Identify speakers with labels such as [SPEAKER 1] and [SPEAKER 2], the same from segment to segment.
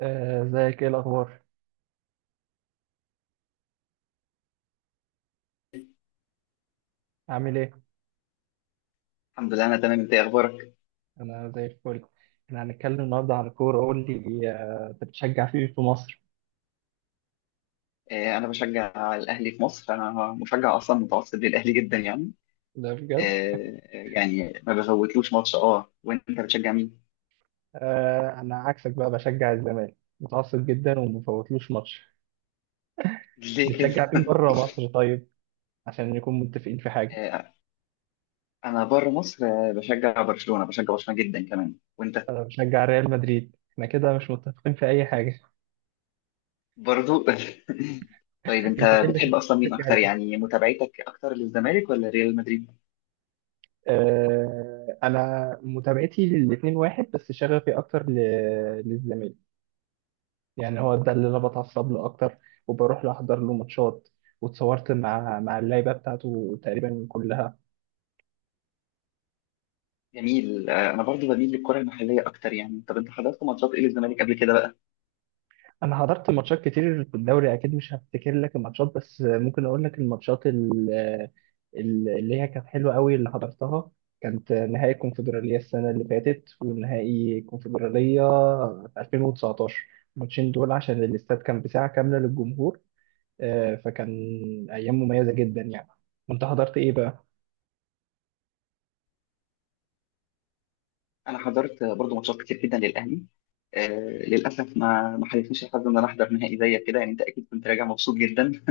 [SPEAKER 1] ازيك؟ ايه الاخبار؟ عامل ايه؟
[SPEAKER 2] الحمد لله، انا تمام. انت إيه اخبارك؟
[SPEAKER 1] انا زي الفل. احنا هنتكلم النهارده عن الكوره، قول لي، انت بتشجع فيه في مصر؟
[SPEAKER 2] انا بشجع الاهلي في مصر. انا مشجع اصلا متعصب للاهلي جدا يعني.
[SPEAKER 1] ده بجد؟
[SPEAKER 2] يعني ما بفوتلوش ماتش. اه وانت بتشجع مين؟
[SPEAKER 1] انا عكسك بقى، بشجع الزمالك متعصب جدا وما بفوتلوش ماتش.
[SPEAKER 2] ليه كده؟
[SPEAKER 1] بتشجع مين بره مصر طيب؟ عشان نكون متفقين في حاجه.
[SPEAKER 2] آه، انا بره مصر بشجع برشلونة، بشجع برشلونة جدا كمان. وانت؟
[SPEAKER 1] انا بشجع ريال مدريد، احنا كده مش متفقين في اي حاجه.
[SPEAKER 2] برضو. طيب
[SPEAKER 1] انت
[SPEAKER 2] انت
[SPEAKER 1] ايه اللي خلاك
[SPEAKER 2] بتحب اصلا مين
[SPEAKER 1] تشجع
[SPEAKER 2] اكتر؟
[SPEAKER 1] الاهلي؟
[SPEAKER 2] يعني متابعتك اكتر للزمالك ولا ريال مدريد؟
[SPEAKER 1] انا متابعتي للاتنين واحد، بس شغفي اكتر للزمالك. يعني هو ده اللي انا بتعصب له اكتر، وبروح له احضر له ماتشات، واتصورت مع اللعيبه بتاعته تقريبا كلها.
[SPEAKER 2] جميل. انا برضو بميل للكرة المحلية اكتر يعني. طب انت حضرت ماتشات ايه للزمالك قبل كده بقى؟
[SPEAKER 1] انا حضرت ماتشات كتير في الدوري، اكيد مش هفتكر لك الماتشات، بس ممكن اقول لك الماتشات اللي هي كانت حلوه قوي اللي حضرتها. كانت نهائي الكونفدراليه السنه اللي فاتت، ونهائي الكونفدراليه في 2019. الماتشين دول عشان الاستاد كان بساعه كامله للجمهور، فكان ايام مميزه جدا يعني. وانت حضرت ايه بقى؟
[SPEAKER 2] انا حضرت برضو ماتشات كتير جدا للاهلي. آه للاسف ما حالفنيش الحظ ان انا احضر نهائي زيك كده يعني. انت اكيد كنت راجع مبسوط جدا.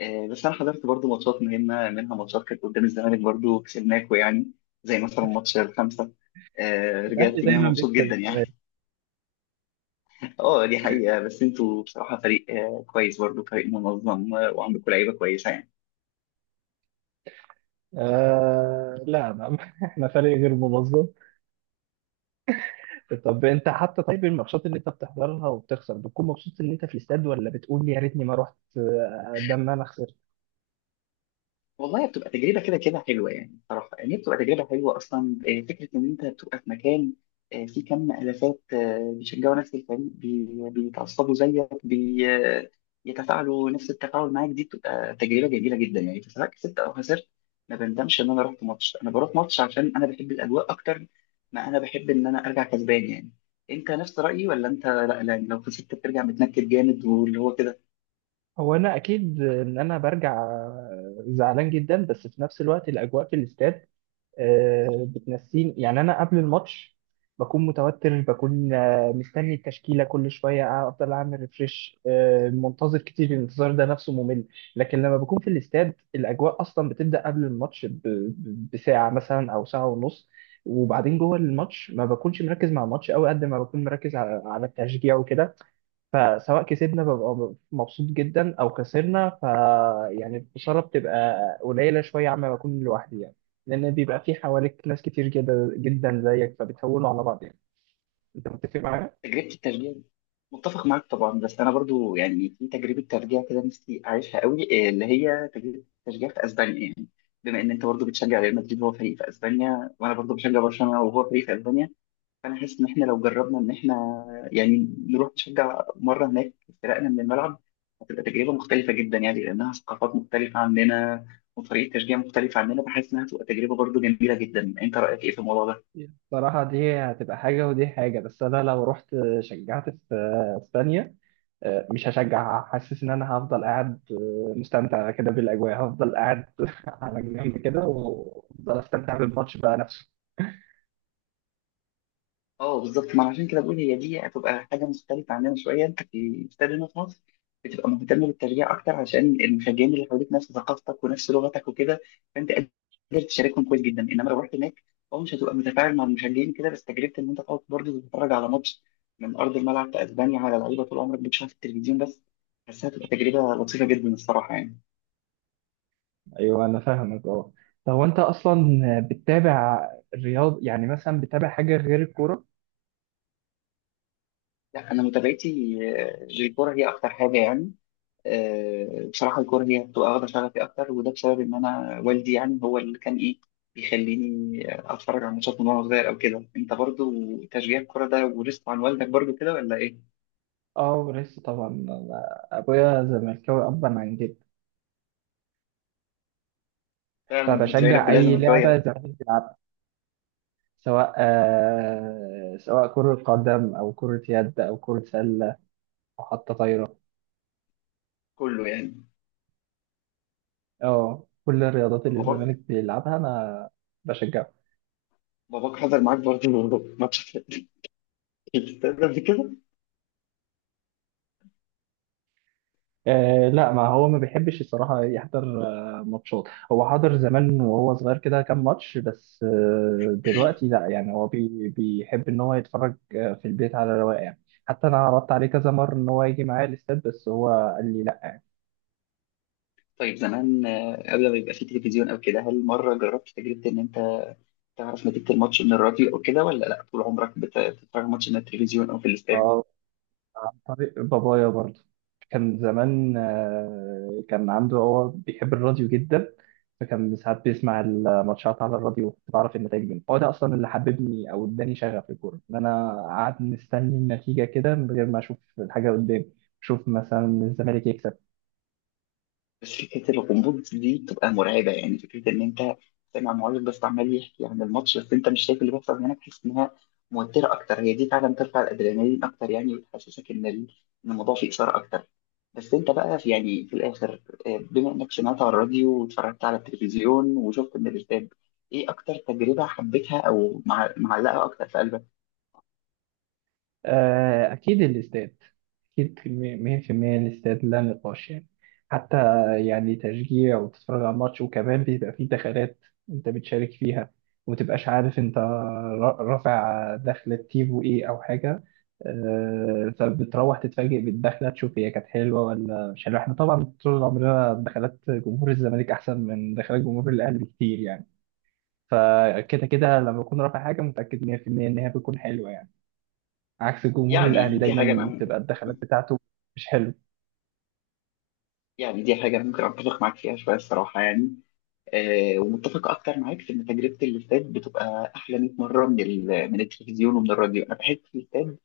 [SPEAKER 2] بس انا حضرت برضو ماتشات مهمه، منها ماتشات كانت قدام الزمالك برضو كسبناكو يعني، زي مثلا ماتش الخمسه.
[SPEAKER 1] الاهلي
[SPEAKER 2] رجعت منها
[SPEAKER 1] دايما
[SPEAKER 2] مبسوط
[SPEAKER 1] بيكسب.
[SPEAKER 2] جدا يعني. اه، دي حقيقه. بس انتوا بصراحه فريق كويس برضو، فريق منظم، وعندكم لعيبه كويسه يعني.
[SPEAKER 1] آه لا، ما احنا فريق غير منظم. طب انت حتى، طيب الماتشات اللي انت بتحضرها وبتخسر، بتكون مبسوط ان انت في الاستاد، ولا بتقول يا ريتني ما رحت، ده ان انا خسرت؟
[SPEAKER 2] والله بتبقى تجربة كده كده حلوة يعني، صراحة يعني هي بتبقى تجربة حلوة أصلا. فكرة إن أنت بتبقى في مكان فيه كم آلافات بيشجعوا نفس الفريق، بيتعصبوا زيك، يتفاعلوا نفس التفاعل معاك، دي بتبقى تجربة جميلة جدا يعني، سواء كسبت أو خسرت. ما بندمش إن أنا رحت ماتش. أنا بروح ماتش عشان أنا بحب الأجواء أكتر ما أنا بحب إن أنا أرجع كسبان يعني. أنت نفس رأيي ولا أنت لا، لا لو خسرت بترجع متنكد جامد واللي هو كده؟
[SPEAKER 1] هو انا اكيد ان انا برجع زعلان جدا، بس في نفس الوقت الاجواء في الاستاد بتنسيني، يعني انا قبل الماتش بكون متوتر، بكون مستني التشكيله كل شويه، افضل اعمل ريفريش، منتظر كتير، الانتظار ده نفسه ممل. لكن لما بكون في الاستاد الاجواء اصلا بتبدا قبل الماتش بساعه مثلا او ساعه ونص. وبعدين جوه الماتش ما بكونش مركز مع الماتش قوي قد ما بكون مركز على التشجيع وكده، فسواء كسبنا ببقى مبسوط جدا او خسرنا، ف يعني الخساره بتبقى قليله شويه عما بكون لوحدي يعني، لان بيبقى في حواليك ناس كتير جدا جدا زيك، فبتهونوا على بعض يعني. انت متفق معايا؟
[SPEAKER 2] تجربة الترجيع دي متفق معاك طبعا. بس انا برضو يعني في تجربة ترجيع كده نفسي اعيشها قوي، إيه اللي هي تجربة الترجيع في اسبانيا يعني. بما ان انت برضو بتشجع ريال مدريد وهو فريق في اسبانيا، وانا برضو بشجع برشلونة وهو فريق في اسبانيا، فانا حاسس ان احنا لو جربنا ان احنا يعني نروح نشجع مرة هناك، فرقنا من الملعب، هتبقى تجربة مختلفة جدا يعني، لانها ثقافات مختلفة عننا وطريقة تشجيع مختلفة عننا. بحس انها هتبقى تجربة برضو جميلة جدا. انت رأيك ايه في الموضوع ده؟
[SPEAKER 1] صراحة دي هتبقى حاجة، ودي حاجة، بس أنا لو رحت شجعت في اسبانيا مش هشجع، حاسس إن أنا هفضل قاعد مستمتع كده بالأجواء، هفضل قاعد على جنب كده وأفضل أستمتع بالماتش بقى نفسه.
[SPEAKER 2] اه بالظبط، ما عشان كده بقول هي دي هتبقى حاجه مختلفه عننا شويه. انت في الاستاد هنا في مصر بتبقى مهتم بالتشجيع اكتر عشان المشجعين اللي حواليك نفس ثقافتك ونفس لغتك وكده، فانت قادر تشاركهم كويس جدا. انما لو رحت هناك، اه مش هتبقى متفاعل مع المشجعين كده، بس تجربه ان انت تقعد برضه تتفرج على ماتش من ارض الملعب في اسبانيا، على لعيبه طول عمرك بتشوفها في التلفزيون بس، حاسسها هتبقى تجربه لطيفه جدا الصراحه يعني.
[SPEAKER 1] ايوه انا فاهمك، اه. طب وانت اصلا بتتابع الرياض يعني، مثلا بتتابع حاجه غير الكوره؟
[SPEAKER 2] لا انا متابعتي للكوره هي اكتر حاجه يعني. بصراحة الكورة هي بتبقى واخدة شغفي أكتر، وده بسبب إن أنا والدي يعني هو اللي كان إيه بيخليني أتفرج على ماتشات من وأنا صغير أو كده. أنت برضو تشجيع الكورة ده ورثته عن والدك برضو كده ولا إيه؟
[SPEAKER 1] اه لسه طبعا. أنا ابويا زملكاوي ابا عن جد،
[SPEAKER 2] فعلا أنت لك
[SPEAKER 1] فبشجع
[SPEAKER 2] كلها
[SPEAKER 1] اي
[SPEAKER 2] زملكاوية
[SPEAKER 1] لعبه
[SPEAKER 2] بقى.
[SPEAKER 1] زمالك بيلعبها، سواء آه سواء كره قدم او كره يد او كره سله او حتى طايره.
[SPEAKER 2] كله يعني.
[SPEAKER 1] اه كل الرياضات
[SPEAKER 2] طب
[SPEAKER 1] اللي الزمالك
[SPEAKER 2] باباك،
[SPEAKER 1] بيلعبها انا بشجعها.
[SPEAKER 2] باباك حضر معاك برضو ماتش في الاستاد قبل كده؟
[SPEAKER 1] آه لا، ما هو ما بيحبش الصراحة يحضر آه ماتشات. هو حضر زمان وهو صغير كده كام ماتش بس. آه دلوقتي لا، يعني هو بيحب ان هو يتفرج في البيت على رواقه يعني. حتى انا عرضت عليه كذا مرة ان هو يجي معايا الاستاد، بس هو قال لي
[SPEAKER 2] طيب زمان، قبل ما يبقى في تلفزيون أو كده، هل مرة جربت تجربة إن أنت تعرف نتيجة الماتش من الراديو أو كده، ولا لأ طول عمرك بتتفرج ماتش من التلفزيون أو في الاستاد؟
[SPEAKER 1] لا. عن طريق بابايا برضه، كان زمان، كان عنده، هو بيحب الراديو جدا، فكان ساعات بيسمع الماتشات على الراديو، بعرف النتائج منه. هو ده اصلا اللي حببني او اداني شغف الكوره، ان انا قعدت مستني النتيجه كده من غير ما اشوف الحاجه قدامي، اشوف مثلا الزمالك يكسب.
[SPEAKER 2] بس فكره الغموض دي بتبقى مرعبه يعني. فكره ان انت سامع معلق بس عمال يحكي عن الماتش، بس انت مش شايف اللي بيحصل هناك، تحس انها موتره اكتر. هي دي فعلا ترفع الادرينالين اكتر يعني، وتحسسك إن الموضوع فيه اثاره اكتر. بس انت بقى في يعني في الاخر، بما انك سمعت على الراديو واتفرجت على التلفزيون وشفت من الاستاد، ايه اكتر تجربه حبيتها او معلقه اكتر في قلبك؟
[SPEAKER 1] أكيد الاستاد، أكيد مية في المية الاستاد، لا نقاش يعني. حتى يعني تشجيع وتتفرج على الماتش، وكمان بيبقى فيه دخلات أنت بتشارك فيها، ومتبقاش عارف أنت رافع دخلة تيفو إيه أو حاجة. فبتروح تتفاجئ بالدخلة، تشوف هي كانت حلوة ولا مش حلوة. إحنا طبعا طول عمرنا دخلات جمهور الزمالك أحسن من دخلات جمهور الأهلي بكتير يعني، فكده كده لما أكون رافع حاجة متأكد مية في المية إن هي بتكون حلوة يعني. عكس الجمهور الأهلي،
[SPEAKER 2] يعني دي حاجه
[SPEAKER 1] دايما
[SPEAKER 2] أنا-
[SPEAKER 1] بتبقى الدخلات بتاعته مش حلو.
[SPEAKER 2] يعني دي حاجه أنا ممكن اتفق معاك فيها شويه الصراحه يعني. ومتفق اكتر معاك في ان تجربه الاستاد بتبقى احلى 100 مره من من التلفزيون ومن الراديو. انا بحس في الاستاد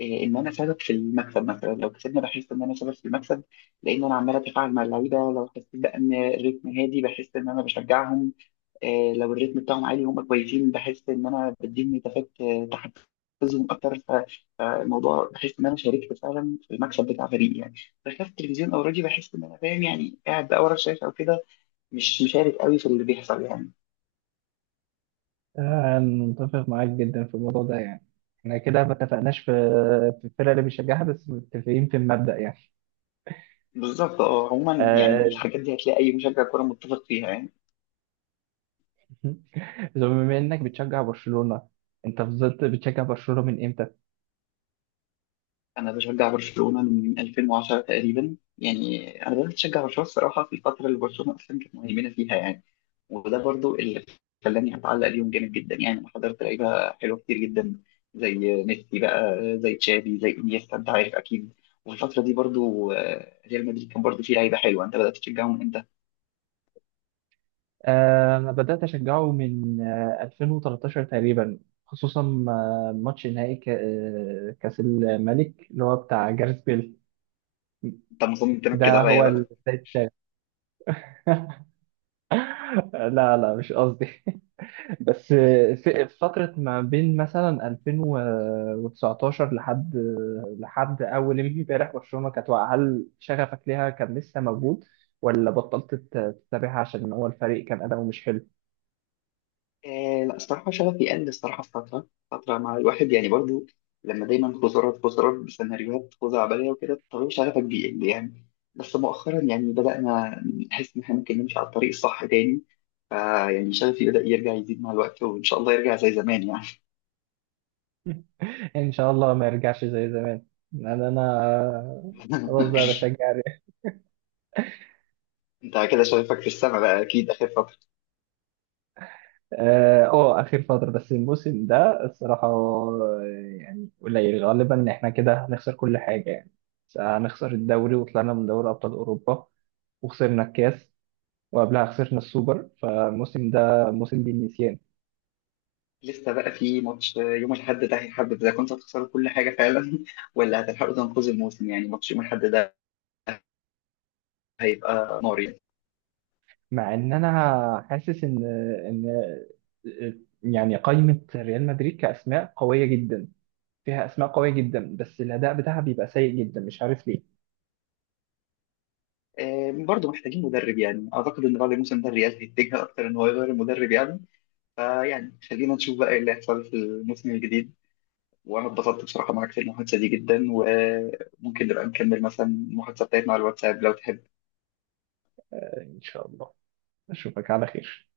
[SPEAKER 2] ان انا سبب في المكسب، مثلا لو كسبنا بحس ان انا سبب في المكسب، لان انا عمال اتفاعل مع اللعيبه. لو حسيت بقى ان الريتم هادي بحس ان انا بشجعهم، لو الريتم بتاعهم عالي وهم كويسين بحس ان انا بديهم نتافات تحفزهم اكتر. فالموضوع بحس ان انا شاركت فعلا في المكسب بتاع فريقي يعني. بخلاف التلفزيون او الراديو، بحس ان انا فاهم يعني، قاعد بقى ورا الشاشه او كده، مش مشارك قوي في اللي بيحصل يعني.
[SPEAKER 1] متفق معاك جدا في الموضوع ده يعني. احنا كده ما اتفقناش في الفرقة اللي بيشجعها، بس متفقين في المبدأ يعني.
[SPEAKER 2] بالظبط. اه عموما يعني
[SPEAKER 1] آه،
[SPEAKER 2] الحاجات دي هتلاقي اي مشجع كوره متفق فيها يعني.
[SPEAKER 1] بما انك بتشجع برشلونة، انت فضلت بتشجع برشلونة من امتى؟
[SPEAKER 2] انا بشجع برشلونه من 2010 تقريبا يعني. انا بدات اشجع برشلونه الصراحه في الفتره اللي برشلونه اصلا كانت مهيمنه فيها يعني، وده برضو اللي خلاني اتعلق بيهم جامد جدا يعني. انا حضرت لعيبه حلوه كتير جدا، زي ميسي بقى، زي تشافي، زي انيستا، انت عارف اكيد. وفي الفتره دي برضو ريال مدريد كان برضو فيه لعيبه حلوه. انت بدات تشجعهم امتى؟
[SPEAKER 1] انا بدأت اشجعه من 2013 تقريبا. خصوصا ماتش نهائي كأس الملك اللي هو بتاع جاريث بيل.
[SPEAKER 2] انت مصمم تنكد
[SPEAKER 1] ده هو
[SPEAKER 2] عليا.
[SPEAKER 1] البداية التاني. لا لا مش قصدي. بس في فترة ما بين مثلا 2019 لحد أول امبارح برشلونة كانت واقعة. هل شغفك ليها كان لسه موجود، ولا بطلت تتابعها عشان هو الفريق كان أداؤه مش حلو؟
[SPEAKER 2] آه لا الصراحة شغفي قل الصراحة في فترة مع الواحد يعني برضو، لما دايما خزارات بسيناريوهات خزعبلية عبالية وكده، طبيعي شغفك بيقل يعني. بس مؤخرا يعني بدأنا نحس إن إحنا ممكن نمشي على الطريق الصح تاني، فيعني شغفي بدأ يرجع يزيد مع الوقت وإن شاء الله يرجع زي زمان يعني.
[SPEAKER 1] إن شاء الله ما يرجعش زي زمان. أنا خلاص بقى بشجع الريال.
[SPEAKER 2] أنت كده شغفك في السما بقى أكيد آخر فترة.
[SPEAKER 1] اه اخر فتره. بس الموسم ده الصراحه، يعني قليل غالبا ان احنا كده هنخسر كل حاجه يعني، هنخسر الدوري وطلعنا من دوري ابطال اوروبا، وخسرنا الكاس، وقبلها خسرنا السوبر، فالموسم ده موسم للنسيان.
[SPEAKER 2] لسه بقى في ماتش يوم الأحد ده هيحدد إذا كنت هتخسروا كل حاجة فعلا ولا هتلحقوا تنقذوا الموسم يعني. ماتش يوم الأحد ده هيبقى نار يعني.
[SPEAKER 1] مع ان انا حاسس ان يعني قائمة ريال مدريد كأسماء قوية جدا، فيها أسماء قوية جدا، بس الأداء بتاعها بيبقى سيء جدا، مش عارف ليه.
[SPEAKER 2] برضه محتاجين مدرب يعني، اعتقد ان بعد الموسم ده الريال هيتجه اكتر ان هو يغير المدرب يعني. فيعني خلينا نشوف بقى ايه اللي هيحصل في الموسم الجديد. وانا اتبسطت بصراحه معاك في المحادثه دي جدا، وممكن نبقى نكمل مثلا المحادثه بتاعتنا على الواتساب لو تحب.
[SPEAKER 1] إن شاء الله أشوفك على خير.